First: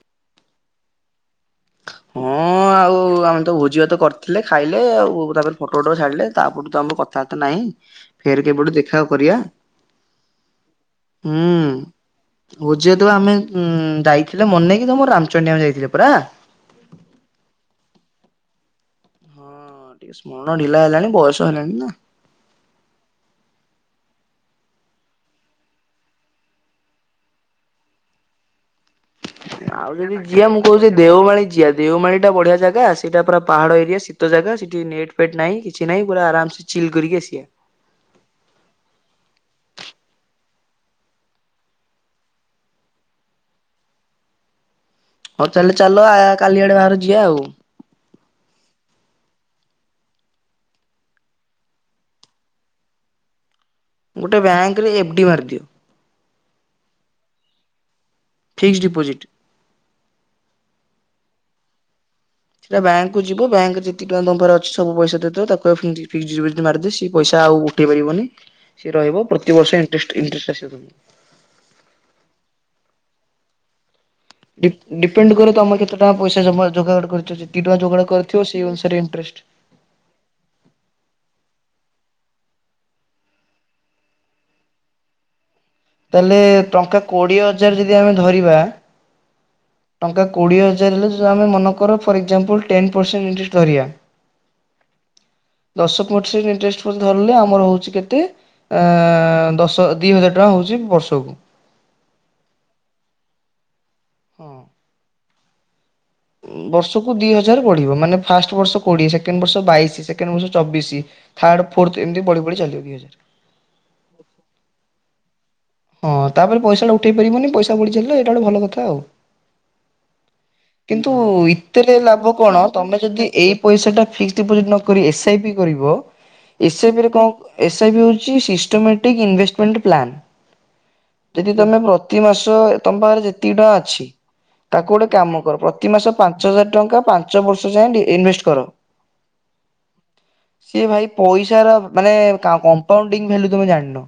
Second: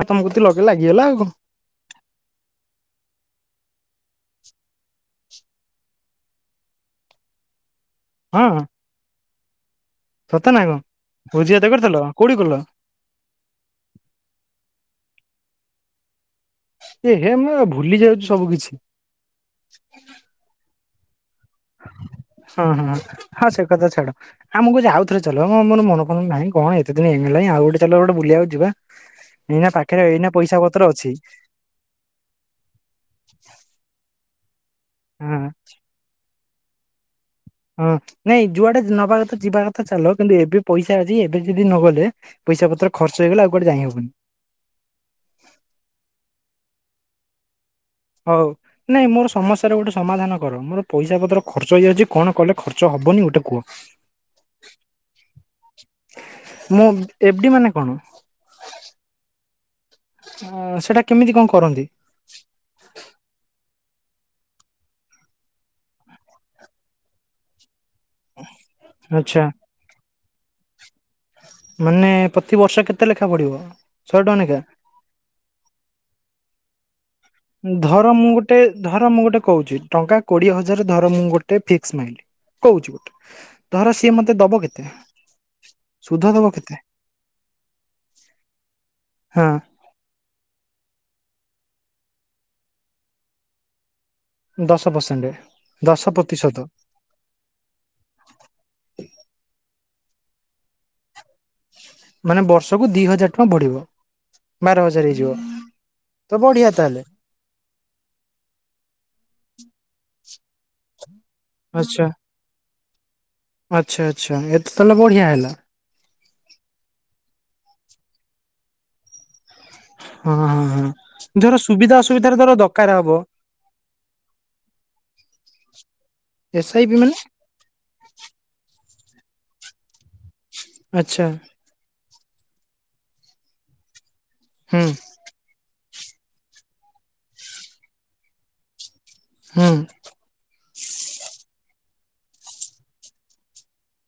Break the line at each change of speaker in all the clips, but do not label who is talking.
ଆ ତମ କତିକି ଲଗେଇଲି ଲାଗିଗଲା ଆଉ କଣ।
ହଁ ଆଉ ଆମେ ତ ଭୋଜି ଭାତ କରିଥିଲେ ଖାଇଲେ ଆଉ ତାପରେ ଫଟୋ ଫଟ ଛାଡିଲେ ତାପରଠୁ ତ ଆମୁ କ ତାର ତ ନାହିଁ ଫେରେ କେବେଠୁ ଦେଖା ଆଉ କରିବା।
ସତେନା କଣ ଭୋଜି ଭାତ କରିଥିଲ କୋଉଠି କଲ?
ଯେହେତୁ ଏ ଆମେ ଉଁ ଯାଇଥିଲେ ମନେଇକି ତମୁ ରାମଚଣ୍ଡୀ ଆମେ ଯାଇଥିଲେ ପରା।
ଏ ହେ ମୁଁ ଭୁଲି ଯାଉଚି ସବୁକିଛି।
ହଁ ଟିକେ ସ୍ମରଣ ଢିଲା ହେଲାଣି ବୟସ ହେଲାଣି ନା।
ହଁ ହଁ ହଁ ସେ କଥା ଛାଡ। ଆମୁକୁ ଯେ ଆଉଥରେ ଚାଲ ଏ ମୋ-ମୋର ମନ ଫନ ନାହିଁ କଣ ଏତେ ଦିନ ହେଇଗଲା ଆଉ ଗୋଟେ ଚାଲ ଗୋଟେ ବୁଲିବାକୁ ଯିବା। ଏଇନା
ଆଉ
ପାଖରେ
ଯଦି
ଏଇନା
ଯିଆ
ପଇସା
ମୁଁ
ପତ୍ର
କୋହୁଚି
ଅଛି
ଦେଓମାଳି ଯିଆ। ଦେଉମାଳିଟା ବଢିଆ ଜାଗା ସେଇଟା ପୁରା ପାହାଡ଼ ଏରିଆ ଶୀତ ଜାଗା ସେଠି ନେଟ୍
ହଁ
ଫେଟ୍ କିଛି ନାହିଁ ପୁରା ଆରାମ ସେ ଚିଲ୍ କରିକି ଆସିିବା।
ହଁ ନାଇଁ ଯୁଆଡେ ଯ୍ ନବା କଥା ଯିବା କଥା ଚାଲ କିନ୍ତୁ ଏବେ ପଇସା ଅଛି ଏବେ ଯଦି ନଗଲେ ପଇସା ପତ୍ର ଖର୍ଚ୍ଚ ହେଇଗଲେ ଆଉ କୁଆଡେ ଯାଇହବନି।
ହଉ ତାହେଲେ ଚାଲ ଆ କାଲି ଆଡେ ବାହାର ଯିବା ଆଉ।
ହଉ। ନାଇଁ ମୋର ସମସ୍ୟାରେ ଗୋଟେ ସମାଧାନ କର ମୋର ପଇସା ପତ୍ର ଖର୍ଚ୍ଚ ହେଇଯାଉଚି କଣ କଲେ ଖର୍ଚ୍ଚ ହବନି ଗୋଟେ କୁହ।
ଗୋଟେ ବ୍ୟାଙ୍କରେ ଏଫ୍ ଡି ମାରିଦିଅ।
ମୁଁ ଏଫ୍ ଡି ମାନେ କଣ?
Fix deposit.
ଆ ସେଟା କେମିତି କଣ କରନ୍ତି?
ସେଟା ବ୍ୟାଙ୍କକୁୁ ଯିବ ବ୍ୟାଙ୍କରେ ଯେତିକି ଟାଙ୍କା ତମ ପାଖରେ ଅଛି ସବୁ ପଇସା ଦେଇଦେବ ତାକୁ କହିବ ଫିଡି ଫିକ୍ସ୍ ପିଡିପୋଜିଟ୍ ମାରଦେ ସିଏ ପଇସା ଆଉ ଉଠେଇ ପାରିବନି ସିଏ ରହିବ
ଆଚ୍ଛା
ପ୍ରତିିବର୍ଷ ଇଣ୍ଟରେଷ୍ଟ୍ ଇଣ୍ଟରେଷ୍ଟ୍ ଆସିବ ତମୁ।
ମାନେ ପ୍ରତିବର୍ଷ କେତେ ଲେଖା ବଢ଼ିବ ଶହେ ଟଙ୍କା ନେଖା?
ଡି ଡିପେଣ୍ଡ କରେ ତମେ କେତେ ଟଙ୍କା ପଇସା ଜମା ଯୋଗାଡ଼ କରିଚ ଯେ
ଧର ମୁଁ ଗୋଟେ ଧର ମୁଁ ଗୋଟେ କୋହୁଚି ଟଙ୍କା କୋଡିଏ ହଜାର ଧର ମୁଁ ଗୋଟେ ଫିକ୍ସ ମାଇଲି କୋହୁଚି ଗୋଟେ ଧର ସିଏ ମତେ ଦବ କେତେ? ସୁଧ
ତାହେଲେ
ଦବ କେତେ
ଟଙ୍କା କୋଡ଼ିଏ ହଜାର ଯଦି ଆମେ ଧରିବା
ହଁ।
ଟଙ୍କା କୋଡିଏ ହଜାର ହେଲେ ଚ ଆମେ ମନେ କର for example ten percent interest ଧିରିବା
ଦଶ ପର୍ସେଣ୍ଟେ ଦଶ
ପରସେଣ୍ଟ
ପ୍ରତିଶତ।
ଇଣ୍ଟରେଷ୍ଟ ଧରିଲେ ଆମର ହୋଉଚି କେତେ ଅ ଦଶ ଦି ହଜାର ଟଙ୍କା ହୋଉଚି ବର୍ଷକୁ।
ମାନେ ବର୍ଷକୁ ଦି ହଜାର ଟଙ୍କା ବଢିବ ବାର ହଜାର ହେଇଯିବ। ତ
ଉଁ
ବଢିଆ ତାହେଲେ।
ବର୍ଷକୁ ଦି ହଜାର ବଢିବ ମାନେ ଫାଷ୍ଟ ବର୍ଷ କୋଡିଏ, ସେକେଣ୍ଡ ବର୍ଷ ବାଇଶି, ସେକେଣ୍ଡ ବର୍ଷ ଚବିଶି। ଥାଡ୍, ଫୋର୍ଥ
ଆଚ୍ଛା
ଏମିତି ବଢି ବଢି ଚାଲିବ ଦି ହଜାରେ।
ଆଚ୍ଛା ଆଚ୍ଛା ଏ ତ ତାହେଲେ ବଢ଼ିଆ ହେଲା।
ହଁ ତାପରେ ପଇସାଟା ଉଠେଇ ପାରିବନି ପଇସା ବଢିଚାଲିଲା ଏଇଟା ଗୋଟେ ଭଲ କଥା ଆଉ।
ହଁ ହଁ ହଁ।
କିନ୍ତୁ
ଧର ସୁବିଧା
ଇତେରେ ଲାଭ
ଅସୁବିଧାରେ ଧର
କଣ
ଦରକାର
ତମେ
ହବ
ଯଦି ଏଇ ପଇସା ଟା ଫିକ୍ସ ଡିପୋଜିଟ ନ କରି ଏସ୍ ଆଇ ପି କରିବ, ଏସ୍ ଆଇ ପି ରେ କଣ କ ଏସ୍ ଆଇ ପି ହୋଉଚି ସିଷ୍ଟମେଟିକ୍ ଇନଭେଷ୍ଟମେଣ୍ଟ ପ୍ଲାନ୍।
ଆଛା।
ଯଦି ତମେ ପ୍ରତି ମାସ, ତମ ପାଖରେ ଯେତିକି ଟଙ୍କା ଅଛି,
ହୁଁ
ତାକୁ ଗୋଟେ କାମ କର ପ୍ରତି ମାସ ପାଞ୍ଚ ହଜାର ଟଙ୍କା ପାଞ୍ଚ ବର୍ଷ ଯାଏଁ ଇନଭେଷ୍ଟ କର।
ହୁଁ।
ଏ ଭାଇ ପଇସାର ମାନେ କମ୍ପାଉଟିଙ୍ଗି ଭାଲୁ ତମେ ଜାଣିନ।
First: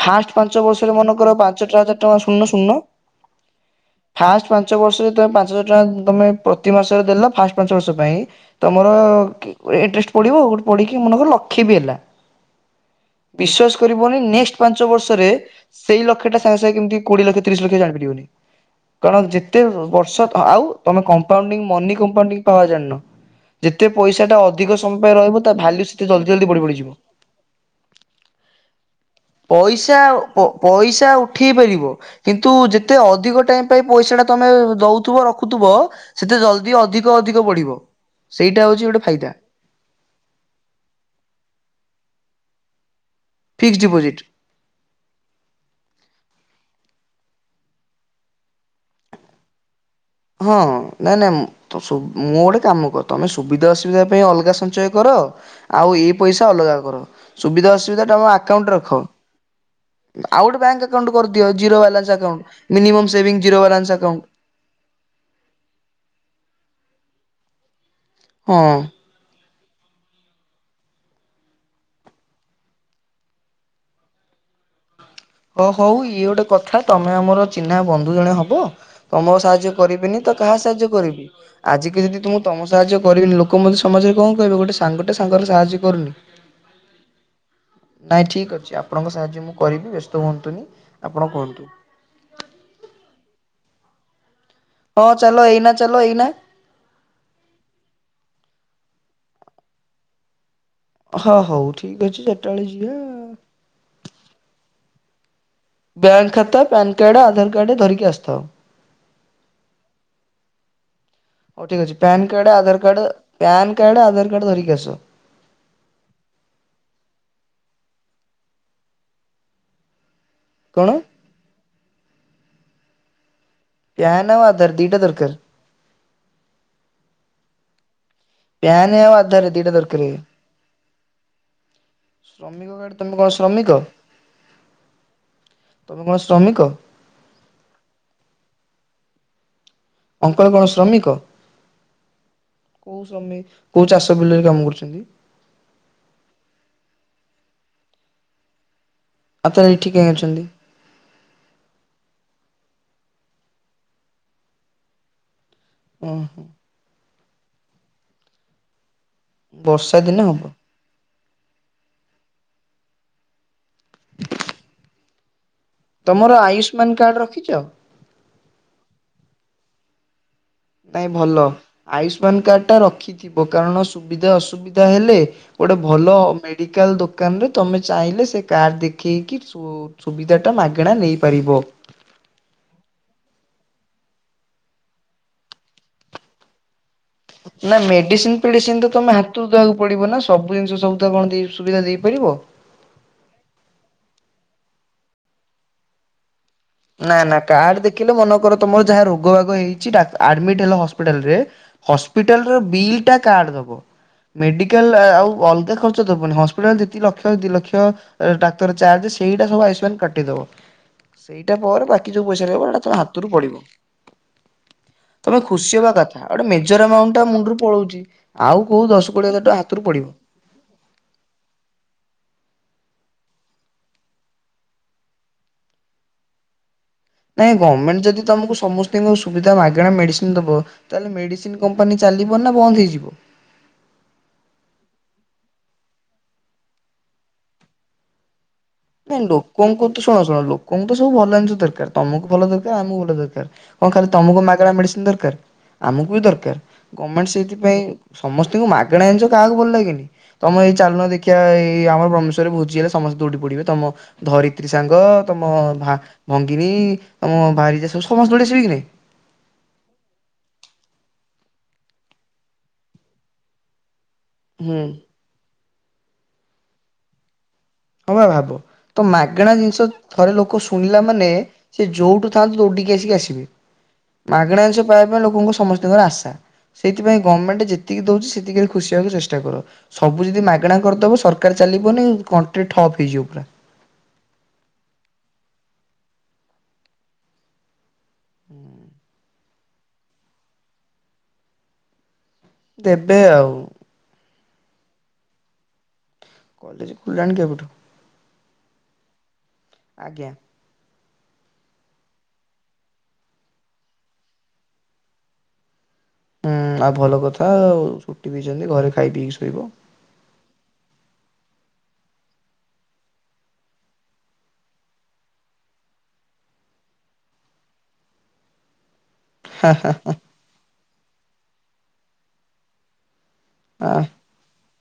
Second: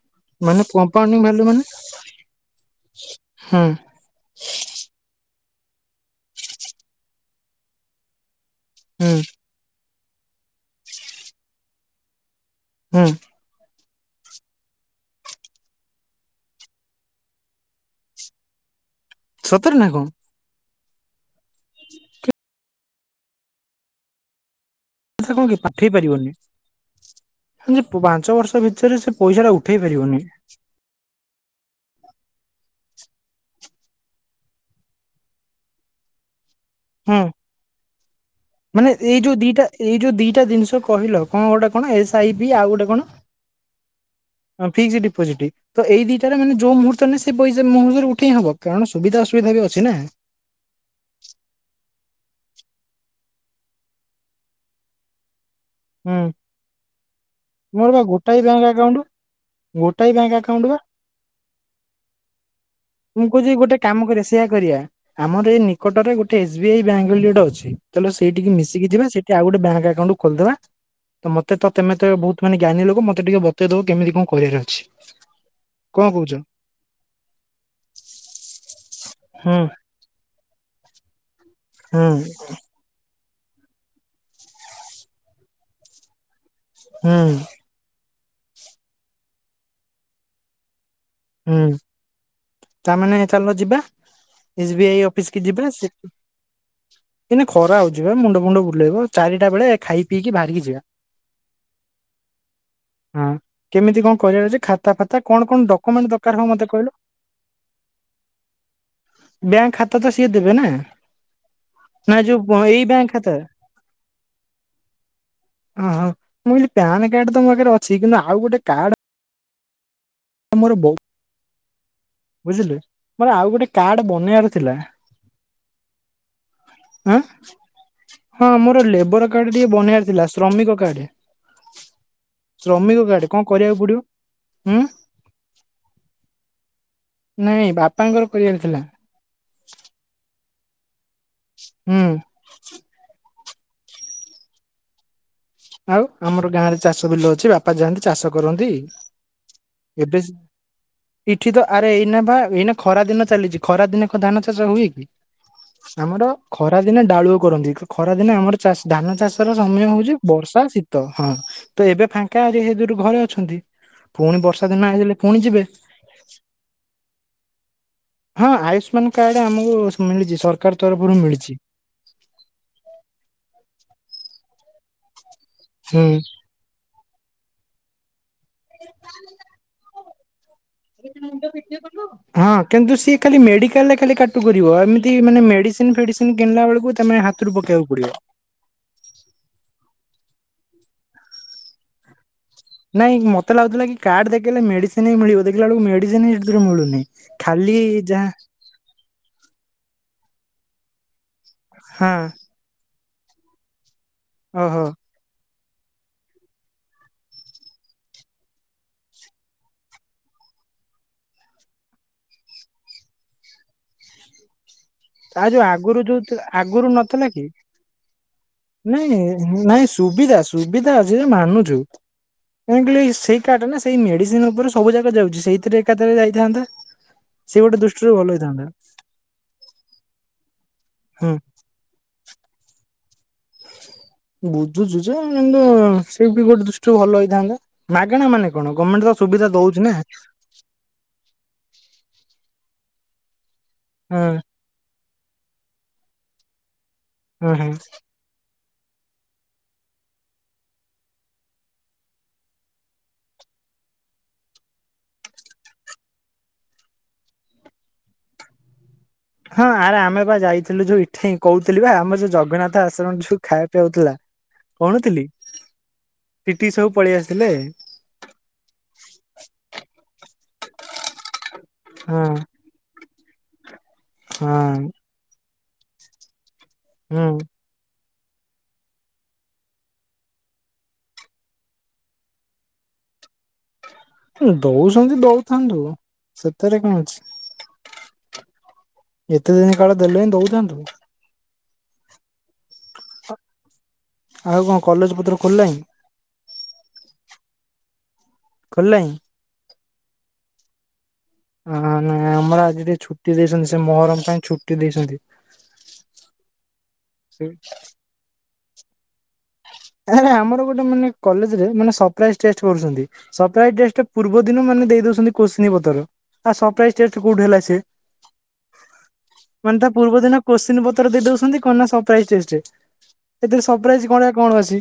ଫାଷ୍ଟ୍ ପାଞ୍ଚ
ମାନେ
ବର୍ଷର ମନେ
କମ୍ପାଉଣ୍ଡିଂ
କର,
ଭାଲ୍ୟୁ ମାନେ
ପାଞ୍ଚ ପାଞ୍ଚଟଙ୍କା ଶୁଣୁନ ଶୁଣୁନ
ହୁଁ
ଫାଷ୍ଟ ପାଞ୍ଚ ବର୍ଷରେ, ତମେ ପାଞ୍ଚ ହଜାର ଟଙ୍କା ତମେ ପ୍ରତି ମାସରେ ଦେଲ, ଫାଷ୍ଟ ପାଞ୍ଚ ବର୍ଷ ପାଇଁ। ତମର
ହୁଁ
ଇଣ୍ଟେଷ୍ଟ ପଡିବ, ଗୋଟେ ପଡ଼ିକି ମନେକର ଲକ୍ଷେ ବି ହେଲା।
ହୁଁ।
ବିଶ୍ଵାସ କରିବନି ନେକ୍ସଟ୍ ପାଞ୍ଚ ବର୍ଷ ଭିତରେ ସେଇ ଲକ୍ଷ ଟା ତମ ପାଇଁ କେମିତି କୋଡିଏ ଲକ୍ଷ ତିରିଶ ଲକ୍ଷ ଜାଣି ପାରିବନି କ କାରଣ ଯେତେ
ସତରେ ନା କଣ?
ବର୍ଷ ଆଉ ତମେ କମ୍ପଆଉଡିଂ ମନି କମ୍ପାଉଣ୍ଡିଂ ପାୱାର ଜାଣିନ। ଯେତେ ପଇସା ଟା ଅଧିକ ସମୟ ପାଇଁ
କଥା କଣ
ରହିବ
କି
ତା ଭାଲ୍ୟୁ
ପଠେଇ
ସେତେ
ପାରିବନି
ଜଲଦି ଜଲଦି ବଢି ବଢିଯିବ।
ଯେ ପାଞ୍ଚ ବର୍ଷ ଭିତରେ ସେ ପଇସାଟା ଉଠାଇ ପାରିବନି।
ପ ପଇସା ଉଠେଇ ପାରିବ କିନ୍ତୁ ଯେତେ ଅଧିକ ଟାଇମ ପାଇଁ ପଇସା ଟା ତମେ ଦଉଥିବ ରଖୁଥିବ ସେତେ ଜଲ୍ଦି ଅଧିକ
ହୁଁ।
ଅଧିକ ବଢ଼ିବ, ସେଇଟା ହେଉଛି
ମାନେ
ଗୋଟେ
ଏଇ ଯୋଉ
ଫାଇଦା।
ଦିଟା ଏଇ ଯେଉଁ ଦୁଇଟା ଜିନିଷ କହିଲ କଣ ଗୋଟେ କଣ ଏ-ସ୍- ଆଇ ବିି ଆଉ ଗୋଟେ କଣ?
Fixed deposit.
କରିଦେଇଛି ଡିପୋଜିଟ୍। ତ ଏଇ ଦିଟାରେ ମାନେ ଯଉ ମୁହୂର୍ତ୍ତରେ ସେଇ ମୂହୁର୍ତ୍ତରେ ଉଠେଇ ହବ କାରଣ ସୁବିଧା ଅସୁବିଧା ବି ଅଛି ନା।
ହଁ ନାଇଁ ନାଇଁ ତ ମୁଁ ଗୋଟେ କାମ କର ତମେ ସୁବିଧା ଅସୁବିଧା ପାଇଁ ଅଲଗା ସଞ୍ଚୟ କର? ଆଉ ଏଇ
ହୁଁ
ପଇସା ଅଲଗା କର ସୁବିଧା
ମୋର ବା
ଅସୁବିଧା ଟା ମ
ଗୋଟାଏ ବ୍ୟାଙ୍କ
ଆକାଉଣ୍ଟରେ
ଆକାଉଣ୍ଟ
ରଖ।
ଗୋଟାଏ ବ୍ୟାଙ୍କ
ଆଉ ଗୋଟେ
ବା
ବ୍ୟାଙ୍କ ଆକାଉଣ୍ଟ କରିଦିଅ zero balance account minimum saving zero balance account.
ସେଇଆ କରିବା ଆମର ଏଇ ନିକଟରେ ଗୋଟେ ଏସ୍-ବି- ଆଇ ବ୍ୟାଙ୍କ ବୋଲି ଗୋଟେ ଅଛି ଚାଲୋ ସେଇଠିକି
ହଁ
ମିଶିକି ଯିବା ସେ ଆଉ ଗୋଟେ ବ୍ୟାଙ୍କ ଆକାଉଣ୍ଟ ଖୋଲିଦବା ତ ମତେ ତତେ ତତେ ତ ବହୁତ ମାନେ ଜ୍ଞାନୀ ଲୋକ ମୋତେ ଟିକେ ବତେଇଦବ କେମିତି କଣ କରିବାର ଅଛି।
ହ ହଉ
କଣ
ଇଏ
କହୁଛ?
ଗୋଟେ କଥା ତମେ ଆମର ଚିହ୍ନା ବନ୍ଧୁ ଜଣେ ହବ ତମ
ହୁଁ
ସାହାଯ୍ୟ କରିବେନି ତ କାହା ସାହାଯ୍ୟ କରିବି?
ହୁଁ
ଆଜିକି ଯଦି ତ ତମ ସାହାଯ୍ୟ କରିବନି ଲୋକ ମଧ୍ୟ ସମାଜରେ କଣ କହିବେ ଗୋଟେ ସାଙ୍ଗଟେ ସାଙ୍ଗରେ ସାହାଯ୍ୟ କରୁନି?
ହୁଁ।
ନାଇଁ ଠିକ ଅଛି ଆପଣଙ୍କ ସାହାଯ୍ୟ ମୁଁ କରିବି ବ୍ୟସ୍ତ ହୁଅନ୍ତୁନି। ଆପଣ
ହୁଁ
କୁହନ୍ତୁ।
ତାମାନେ ଚାଲ ଯିବା? ଏସ୍-ବି-ଆଇ
ହଁ ଚାଲ
ଅଫିସ କି
ଏଇନା
ଯିବା
ଚାଲ
ସେ
ଏଇନା
ଏଇଁନା ଖରା ହଉଛି ବା ମୁଣ୍ଡ ମୁୁଣ୍ଡ ବୁଲେଇବ ଚାରିଟା ବେଳେ ଖାଇ ପିଇକି ବାହାରିକି ଯିବା।
ହଁ ହଉ ଠିକ ଅଛି ଚାରିଟାବେଳେ ଯିବାଉ
ହଁ କେମିତି କଣ କରିବା ଯେ ଖାତା ଫାତା କଣ କଣ ଦ
ବ୍ୟାଙ୍କ ଖାତା, ପାନକାର୍ଡ, ଆଧାରକାର୍ଡ ଧରିକି ଆସିଥାଅ।
ବ୍ୟାଙ୍କ ଖାତା ତ ସିଏ ଦେବେ ନା?
ହଉ ଠିକ ଅଛି
ନା
ପାନକାର୍ଡ,
ଯୋଉ ଏଇ
ଆଧାରକାର୍ଡ,
ବ୍ୟାଙ୍କ ଖାତା
ପାନକାର୍ଡ, ଆଧାରକାର୍ଡ ଧରିକି ଆସ।
ଓହୋ ମୁଁ କହିଲି ପାନ କାର୍ଡ ତ ମୋ ପାଖରେ ଅଛି କିନ୍ତୁ ଆଉ ଗୋଟେ କାର୍ଡ ମୋର
କଣ
ବଉ ବୁଝିଲି ମୋର ଆଉ ଗୋଟେ କାର୍ଡ
ପ୍ୟାନ୍ ଆଉ
ବନେଇବାର
ଆଧାର
ଥିଲା
ଦିଟା ଦରକାର
ଆ ହଁ ମୋର
ପ୍ୟାନ୍ ଆଉ
ଲେବର
ଆଧାର
କାର୍ଡ ଟିକେ
ଦିଟା
ବନିବାର
ଦରକାର।
ଥିଲା ଶ୍ରମିକ କାର୍ଡ।
ଶ୍ରମିକ କାର୍ଡ ତମେ
ଶ୍ରମିକକାର୍ଡ କଣ
ଶ୍ରମିକ
କରିବାକୁ ପଡିବ? ହୁଁ।
ତମେ କଣ ଶ୍ରମିକ?
ନାଇଁ ବାପାଙ୍କର କରିବାର ଥିଲା।
ଅନକଲ୍ କଣ ଶ୍ରମିକ?
ହୁଁ।
କୋଉ ଚାଷ ବିଲରେ କାମ କରୁଛ?
ଆଉ, ଆମର ଗାଁ ରେ ଚାଷ ବିଲ ଅଛି। ବାପା ଯାଆନ୍ତି ଚାଷ କରନ୍ତି।
ଆଉ ତାହେଲେ ଏଠି କାହିଁ
ଏବେ ଯେ
ଅଛନ୍ତି
ଇଠି ତ ଆରେ ଏଇନା ବା ଏଇନା ଖରା ଦିନ ଚାଲିଛି। ଖରା ଦିନେ ଧାନ ଚାଷ ହୁଏ କି? ଆମର
ଓହୋ।
ଖରା ଦିନେ ଡାଳୁଅ କରନ୍ତି। ଖରା ଦିନେ ଆମର ଚାଷ୍ ଧାନ ଚାଷ ର ସମୟ
ବର୍ଷା
ହଉଛି
ଦିନେ ହବ
ଆ ଶୀତ ହଁ, ତ ଏବେ ଫାଙ୍କା ଯେହେତୁରୁ ଘରେ ଅଛନ୍ତି। ପୁଣି ବର୍ଷା ଦିନ ଆଇଲେ, ପୁଣି ଯିବେ।
ତମର ଆୟୁଷ୍ମାନ କାର୍ଡ ରଖିଛ?
ହଁ, ଆୟୁଷ୍ମାନ କାର୍ଡ ଆମକୁ ମିଳିଛି। ସର୍
ନାଇଁ ଭଲ। ଆୟୁଷ୍ମାନ କାର୍ଡ ଟା ରଖିଥିବ। କାରଣ ସୁବିଧା ଅସୁବିଧା ହେଲେ ଗୋଟେ ଭଲ
ହୁଁ।
ମେଡ଼ିକାଲ୍ ଦୋକାନରେ ତମେ ଚାହିଁଲେ, ସେ କାର୍ଡ଼ ଦେଖେଇକି, ସୁ ସୁବିଧାଟା ମାଗେଣା ନେଇପାରିବ।
ହଁ, କିନ୍ତୁ ସିଏ ଖାଲି ମେଡିକାଲ୍ ରେ ଖାଲି କାଟୁ କରିବ। ଏମିତି ମାନେ ମେଡିସିନ୍ ଫେଡିସିନ୍ କିଣିଲା ବେଳକୁ ତମେ ହାତ୍
ନା ମେଡିସିନ୍ ମେଡ଼ିସିନ୍ ତ ତମେ ହାତରୁ ଦବାକୁ ପଡ଼ିବ ନା, ସବୁ ଜିନିଷ ସବୁ ତ କଣ ତ ସୁବିଧା ଦେଇପାରିବ?
ନାଇଁ ମତେ ଲାଗୁଥିଲା କି, କାର୍ଡ ଦେଖେଇଲେ ମେଡିସିନ୍ ହି ମିଳିବ। ଦେଖିଲା ବେଳକୁ ମେଡିସିନି ଗୁରୁ ମିଳୁନି,
ନା ନା କାର୍ଡ
ଖାଲି
ଦେଖିଲେ
ଯାହା
ମନେକର ତମର ଯାହା ରୋଗ ବାଗ ହେଉଛି, ଡ଼ା ଆଡମିଡ୍ ହେଲ ହସ୍ପିଟାଲରେ
ହଁ
ହସ୍ପିଟାଲ ର ବିଲ୍ ଟା କାର୍ଡ ଦବ।
ଓହୋ
ମେଡିକାଲ୍ ଆଉ ଅଲଗା ଖର୍ ର୍ଚ ଦବନି। ହସ୍ପିଟାଲ୍ ଯେତେ ଲକ୍ଷ, ଦି ଲକ୍ଷ, ଡାକ୍ତର ଚାର୍ଜ ସେଇଟା ସବୁ ଆୟୁଷ୍ମାନ କାଟିଦବ। ଏଇଟା ପରେ ବାକି ଯଉ ପଇସା ରହିବ, ହେଇଟା ତମ ହାତରୁ ପଡ଼ିବ। ତମେ
ଆଉ ଯୋଉ
ଖୁସି ହବା
ଆଗରୁ
କଥା।
ଯୋଉ ଥି-
ଗୋଟେ ମେଜର
ଆଗରୁ
ଏମାଉଣ୍ଟ ଟା
ନଥିଲା କି?
ମୁଣ୍ଡରୁ ପଳଉଛି। ଆଉ କୋଉ
ନାଇଁ
ଦଶ କୋଡିଏ ଟଙ୍କା ହାତରୁ
ନାଇଁ,
ପଡିବ।
ସୁବିଧା ସୁବିଧା ଅଛି ମାନୁଛୁ। କାଇଁ କହିଲ, ଏ ସେଇ କାଡ ନା, ସେଇ ମେଡିସିନ୍ ଉପରେ ସବୁ ଜାଗ ଯାଉଛି। ସେଇଥିରେ ଏକାଥରେ ଯାଇଥାନ୍ତା।
ନାଇଁ
ସେ ଗୋଟେ
ଗଭ୍ମେଣ୍ଟ
ଦୃଷ୍ଟିରୁ
ଯଦି
ଭଲ
ତମକୁ
ହେଇଥାନ୍ତା
ସମୋସ୍ ତେଣୁ ସୁବିଧା ମାଗଣା ମେଡିସିନ୍ ଦବ। ତାହେଲେ
ହୁଁ।
ମେଡିସିନ୍ କମ୍ପାନୀ ଚାଲିବ ନା ବନ୍ଦ ହେଇଯିବ?
ବୁଝୁଛୁ ଯେ, କିନ୍ତୁ ସେବି ଗୋଟେ ଦୃଷ୍ଟିରୁ ଭଲ ହେଇଥାନ୍ତା ମାଗେଣା ମାନେ କଣ ଗଭ୍ମେଣ୍ଟ ତ ସୁବିଧା ଦଉଛି ନା?
ତମ କୁ ତ ସବୁ ଭଲ ଜିନଷ ଦରକାର। ତମକୁ ଭଲ ଦରକାର, ଆମକୁ ଭଲ ଦରକାର। କଣ ଖାଲି ତମକୁ ମାଗଣା ମେଡ଼ିସିନ୍ ଦରକାର? ଆମକୁ ବି ଦରକାର। ଗଭ୍ମେଣ୍ଟ
ହଁ ହଁ
ସେଇଥିପାଇଁ ସମସ୍ତଙ୍କୁ ମାଗଣା ଇନିଷ କାହାକୁ ଭଲ ଲାଗେନି? ତମେ ଏଇ ଚାଲୁନ ଦେଖିବା, ଏଇ ଆମ ବ୍ରମେଶ୍ୱରରେ ଭୁଜି ହେଲେ ସମସ୍ତେ ଦୌଡି ପଡିବେ। ତମ ଧରିତ୍ରୀ ସାଙ୍ଗ ତମ ଭା ଭଙ୍ଗିନୀ, ତମ ଭାରିଜା ସବୁ ସମସ୍ତେ ଦୗଡି ଆସିବେ କି ନାହିଁ?
ହଁ, ଆରେ ଆମେ ବା ଯାଇଥିଲୁ ଯୋଉ ଇଠେଇଁ କହୁଥିଲି ବା ଆମର ଯୋଉ ଜଗନ୍ନାଥ ଆଶ୍ରମ ଯୋଉ ଖାଇବା ପିଆ ହଉଥିଲା।
ହୁଁ
କହୁଣଥିଲି ଇଠିକି ସବୁ ପଳେଇ ଆସିଲେ।
ହଁ ବା, ଭାବ! ତ ମାଗଣା ଜିନିଷ ଥରେ ଲୋକ ଶୁଣିଲା, ମାନେ ସେ
ହଁ
ଯୋଉଠୁ ଥାଆନ୍ତୁ, ଦୋଡ଼ିକି ଆସିକି ଆସିବେ। ମାଗଣା ଇଂଶ
ହଁ
ପାଇବା ପାଇଁ ଲୋକଙ୍କ ସମସ୍ତଙ୍କର ଆଶା। ସେଥିପାଇଁ ଗଭର୍ଣ୍ମେଣ୍ଟ ଯେ ଯେତିକି ଦଉଛି ସେତିକିରେ ଖୁସିିହବାକୁ ଚେଷ୍ଟା କର। ସବୁ ଯଦି ମାଗଣା କରିଦବ, ସରକାର ଚାଲିବନେଇଁ କନ୍ ଟ୍ରି ଠପ୍ ହେଇ ଯିବ ପୁରା।
ଦଉସନ୍ତି ଦଉଥାନ୍ତୁ, ସେଥେରେ କଣ ଅଛି? ଏତେ ଦିନ କାଳ ଦେଲେଣି ଦଉଥାନ୍ତୁ।
ଦେବେ ଆଉ।
ଆଉ କଣ, କଲେଜ ପତ୍ର ଖୋଲିଲାଇଁ?
କଲେଜ ଖୁଲିଲାଣି କେବେଠୁ।
ଖୋଲ୍ ଲାଇଁ?
ଆଜ୍ଞା।
ହଁ, ନାଇଁ, ଆମର ଆଜି ଟିକେ ଛୁଟି ଦେଇସନ୍ତି। ସେ ମହରମ୍ ପାଇଁ ଛୁଟି ଦେଇଛନ୍ତି।
ହୁଁ, ଆଉ ଭଲ
ସେ
କଥା ଆଉ। ଛୁଟି ଦେଇଛନ୍ତି, ଘରେ ଖାଇ ପିଇକି ଶୋଇବ।
ଆରେ ଆମର ଗୋଟେ ମାନେ କଲେଜ୍ ରେ ମାନେ ସରପ୍ରାଇଜ ଟେଷ୍ଟ କରୁଛନ୍ତି। ସରପ୍ରାଇଜ ଟେଷ୍ଟ ପୂର୍ବ ଦିନ ମାନେ ଦେଇ ଦଉଛନ୍ତି କୋଶ୍ଚି ପତର। ଆ ସରପାଇଜ କୋଉଠି ହେଲା ସେ। ମାନେ ତା ପୂର୍ବ ଦିନ କୋଶ୍ଚି ପତ୍ର ଦେଇ ଦଉଛନ୍ତି କଣ ନା ସରପ୍ରାଇଜ ଟେଷ୍ଟ। ଏଥିରେ
ଆ
ସରପ୍ରାଇଜ କନିଆ କଣ ଅଛି।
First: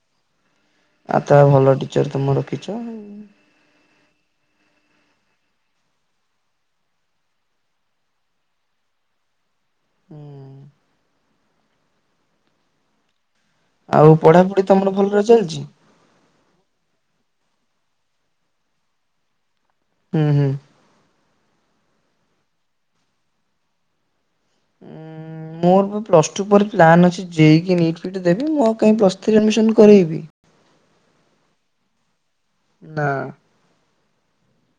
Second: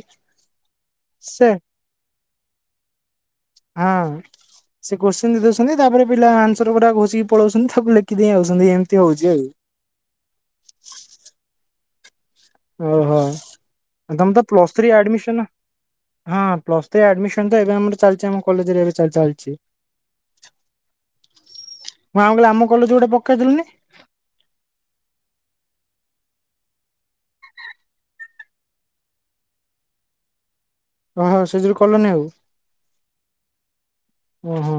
ଆଉ ତା
ସେ
ଭଲ ଟିଚର ତମେ ରଖିଛ ଆଉ।
ହଁ। ସେ କୋଶ୍ଚିନ ଦଉଛନ୍ତି ତାପରେ ପିଲା ଆନ୍ସର ପୁରା ଘୋଷିକି ପଳଉଛନ୍ତି ତାକୁ ଲେଖି ଦେଇ ଆସଉଛନ୍ତି ଏମିତି ହଉଛି ଆଉ।
ହୁଁ।
ଓହୋ
ଆଉ
ତମ ତ
ପଢାପଢି
ପ୍ଲସ
ତମର
ଥ୍ରୀ
ଭଲରେ
ଆଡମିସନ୍।
ଚାଲିଛି
ହଁ ପ୍ଲସ୍ ଥ୍ରୀ ଆଡ୍ମିସନ ତ ଏବେ ଆମର ଚାଲିଛି ଆମ କଲେଜରେ ଏବେ ଚାଲିଛି।
ହୁଁ ହୁଁ।
ମୁଁ ଆ କହିଲି ଆମ କଲେଜ ଗୋଟେ ପକେଇଦେଲନି
ହୁଁ। ମୋର ପ୍ଲସ୍ ଟୁ ପରେ ପ୍ଲାନ୍ ଅଛି ଜେଇକି ନିଟ୍ ଫିଟ ଦେବି ମୁଁ ଆ କାଇଁ ପ୍ଲସ୍ ଥ୍ରୀରେ ଆଡମିସନ୍ କରେଇବି।
ଓହୋ ସେଥିୋରୁ କଲନି ଆଉ।
ନା।
ଓ ହୋ।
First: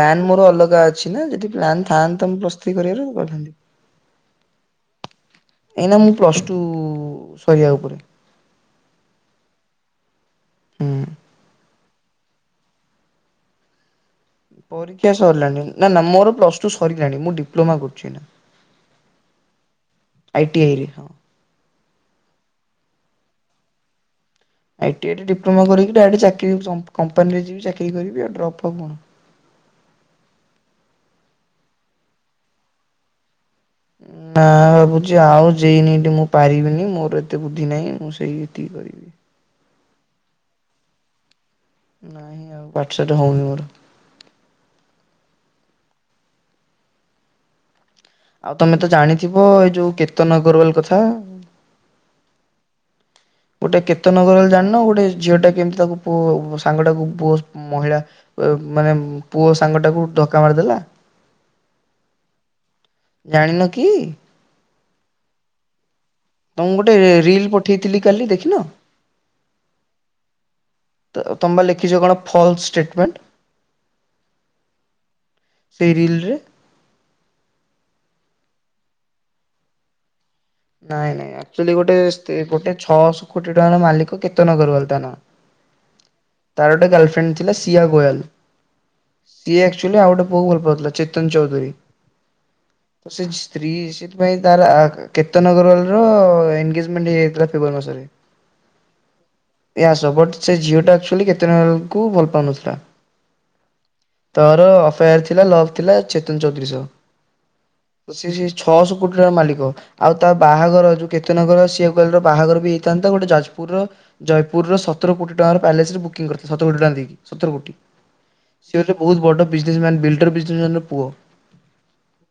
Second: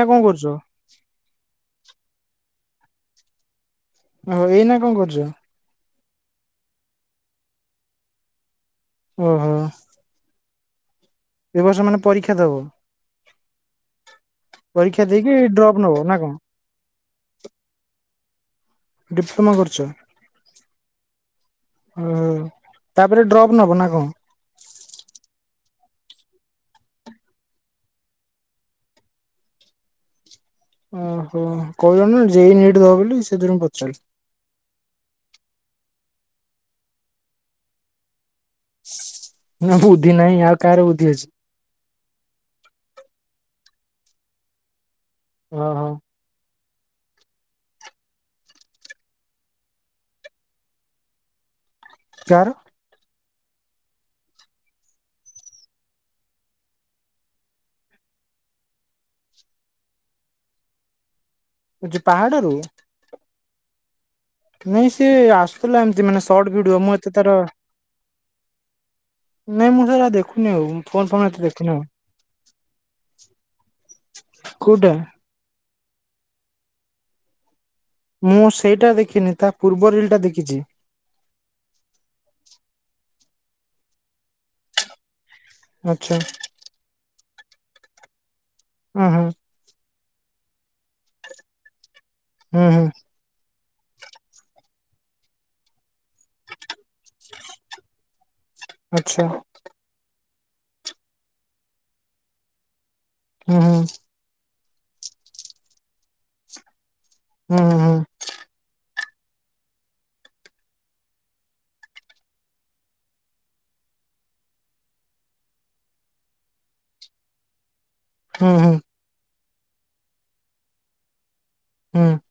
ପ୍ଲାନ ମୋର ଅଲଗା ଅଛି ନା ଯଦି ପ୍ଲାନ ଥାଆନ୍ତା ମୁଁ ପ୍ଲସ୍ ଥ୍ରୀ କରିବାର କହିଥାନ୍ତି।
ଓହୋ ଏଇ ନା କଣ କରୁଛ?
ଏଇନା ମୁଁ ପ୍ଲସ୍ ଟୁ ସରିବା ଉପରେ।
ଓହୋ।
ହୁଁ
ଏ ବର୍ଷ ମାନେ ପରୀକ୍ଷା ଦବ?
ପରୀକ୍ଷା
ଦେଇକି
ସରିଲାଣି
ଡ୍ରପ୍
ନା
ନବ
ନା ମୋର
କଣ
ପ୍ଲସ ଟୁ ସରିଲାଣି ମୁଁ ଡିପ୍ଲୋମା କରୁଛି ଏଇନା
ଡିପ୍ଲୋମା କରୁଛ।
ଆଇ ଟି ଆଇ ରେ ହଁ
ଓ ତାପରେ ଡ୍ରପ୍ ନବ ନା କଣ?
ଆଇଟିଆଇ ରେ ଡିପ୍ଲୋମା କରିକି ଡାଇରେକ୍ଟ ଚାକିରି କ- କ-କମ୍ପାନୀରେ ଚାକିରି କରିବି ଆଉ ଡ୍ରପ୍ ଫପ୍ କଣ।
ଓହୋ କହିଲ ନି ଜେଇ ନିଟ୍ ଦବ ବୋଲି ସେଥିରୁ ମୁଁ ପଚାରିଲି।
ନା ଭାବୁଛି ଆଉ ଯାଇନି ଏଠି ମୁଁ ପାରିବିନି ମୋର ଏତେ ବୁଦ୍ଧି ନାହିଁ ମୁଁ ସେହିଠି କରିବି।
ନା ବୁଦ୍ଧି ନାହିଁ ଆଉ କାହାର ବୁଦ୍ଧି ଅଛି।
ନାଇଁ ଆଉ ପାଠ ସାଠ ହଉନି ମୋର।
ଓ ହୋ।
ଆଉ ତମେ ତ ଜାଣିଥିବ ଏଇ ଯୋଉ କେତନ୍ ଅଗ୍ରୱାଲ କଥା।
କାହାର?
ଗୋଟେ କେତନଗର ହେଲେ ଜାଣିନ ଗୋଟେ ଝିଅଟା କେମିତି ତାକୁ ପୁଅ ସାଙ୍ଗଟାକୁ ପୁଅ ମହିଳା ମାନେ ପୁଅ ସାଙ୍ଗ ଟାକୁ ଧକ୍କା ମାରିଦେଲା।
ଯୋଉ ପାହାଡ଼ରୁୁ।
ଜାଣିନ କି?
ନାଇଁ ସିଏ ଆସୁଥିଲା ଏମିତି ମାନେ ସର୍ଟ ଭିଡିଓ ମୁଁ ଏତେ ତାର
ଠେଇଥିଲି କାଲି ଦେଖିନ?
ନାଇଁ ମୁଁ ସେରା ଦେଖୁନି ଆଉ ଫୋନ୍ ଫୋନ୍ ଏତେ
ତମେ ବା
ଦେଖିନି ଆଉ।
ଲେଖିଛ କଣ ଫଲସ ଷ୍ଟେଟମେଣ୍ଟ
କୋଉଟା?
ସେଇ ରିିଲ୍ରେ।
ମୁଁ ସେଇଟା ଦେଖିନି ତା ପୂର୍ବ ରିଲ୍ ଟା ଦେଖିଛି।
ନାଇଁ ନାଇଁ ଆକ୍ଚୁଆଲି ଗୋଟେ ଗୋଟେ ଛଅଶହ କୋଟି ଟଙ୍କାର ମାଲିକ କେତେନ ଗରୱାଲ୍ ତା ନା
ଆଚ୍ଛା।
ତାର ଗୋଟେ ଗାର୍ଲଫ୍ରେଣ୍ଡ ଥିଲା ସିଆ ଗୋୟାଲ୍।
ଉ ହୁଁ
ସିଏ ଆକଚୁଆଲି ଆଉ ଗୋଟେ ପୁଅ କୁ ଭଲ ପାଉଥିଲା ଚେତନ୍ ଚୌଧୁରୀ।
ହୁଁ ହୁଁ।
ତ ସେ ସ୍ତ୍ରୀ ସେଥିପାଇଁ ତାର କେତନ୍ ଅଗ୍ରୱାଲ ର ପ ଏନ୍ଗେଜମେଣ୍ଟ ହେଇଯାଇଥିଲା ଫେବୃଆରୀ ମାସରେ।
ଆଚ୍ଛା
ଏଇଆ ବଟ୍ ସେ ଝିଅଟା ଆକ୍ଚୁଆଲି କେତନ୍ ଅଗ୍ରୱାଲ କୁ ଭଲ ପାଉନଥିଲା।
ହୁଁ ହୁଁ
ତାର ଅଫେୟାର ଥିଲା ଲଭ୍ ଥିଲା ଚେତନ୍ ଚୌଧୁରୀ ସହ।
ହୁଁ ହୁଁ ହୁଁ।
ସେ ଛଅଶହ କୋଟି ର ମାଲିକ। ଆଉ ତା ବାହାଘର ଯୋଉ କେତନ୍ ଅଗ୍ରୱାଲ ସିଆ ଅଗ୍ରୱାଲ ବାହାଘର ବି ହେଇଥାନ୍ତା ଗୋଟେ ଯାଜପୁରର ଜୟପୁର ର ସତର କୋଟି ଟଙ୍କାର ପ୍ୟାଲେସ ରେ ବୁକିଂ କରି ସତର କୋଟି ଟଙ୍କା ଦେଇକି ସତର କୋଟି।
ହୁଁ
ସେ
ହୁଁ
ହଉଚି ବହୁତ ବଡ଼ ବିଜନେସ୍ ମ୍ୟାନ୍ ବିଲ୍ଡର ବିଜନେସ୍ ମ୍ୟାନର ପୁଅ।
[inaudible]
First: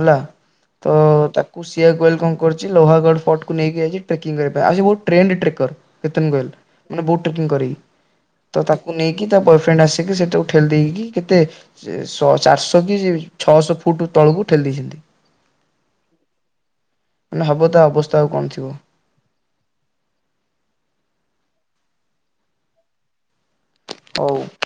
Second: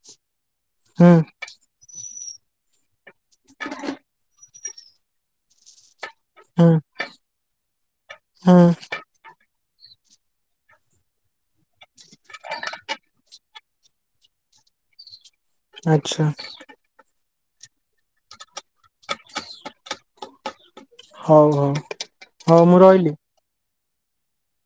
ଅଲା, ତ
ହୁଁ
ତା ସିଆ କୁ ୱେଲକମ୍ କରିଚି, ଲୋହାଗଡ଼ ଫୋର୍ଟକୁ ନେଇକି ଯାଇଚି ଟ୍ରେକିଙ୍ଗ କରିବା ପାଇଁ। ଆଉ ସେ ବହୁତ୍ ଟ୍ରେଣ୍ଡ ଟ୍ରେକର୍। କେତନ୍ ଅଗ୍ରୱାଲ
ହୁଁ
ମାନେ ବୋଟ ଟ୍ରେକିଂ କରେ। ତ
ହୁଁ
ତାକୁ ନେଇ କି ତା ବୟଫ୍ରେଣ୍ଡ ଆସିକି ସେ ତାକୁ ଠେଲି ଦେଇକି କେତେ ସେ ଶ ଚାରିଶହ କି ଛଅଶହ ଫୁଟ୍ ତଳକୁ ଠେଲି ଦେଇଛନ୍ତି।
ଆଚ୍ଛା।
ମାନେ ହବ ତା ଅବସ୍ଥା ଆଉ କଣ ଥିବ।
ହଉ ହଉ, ହଉ ମୁଁ ରହିଲି।
[unintelligible]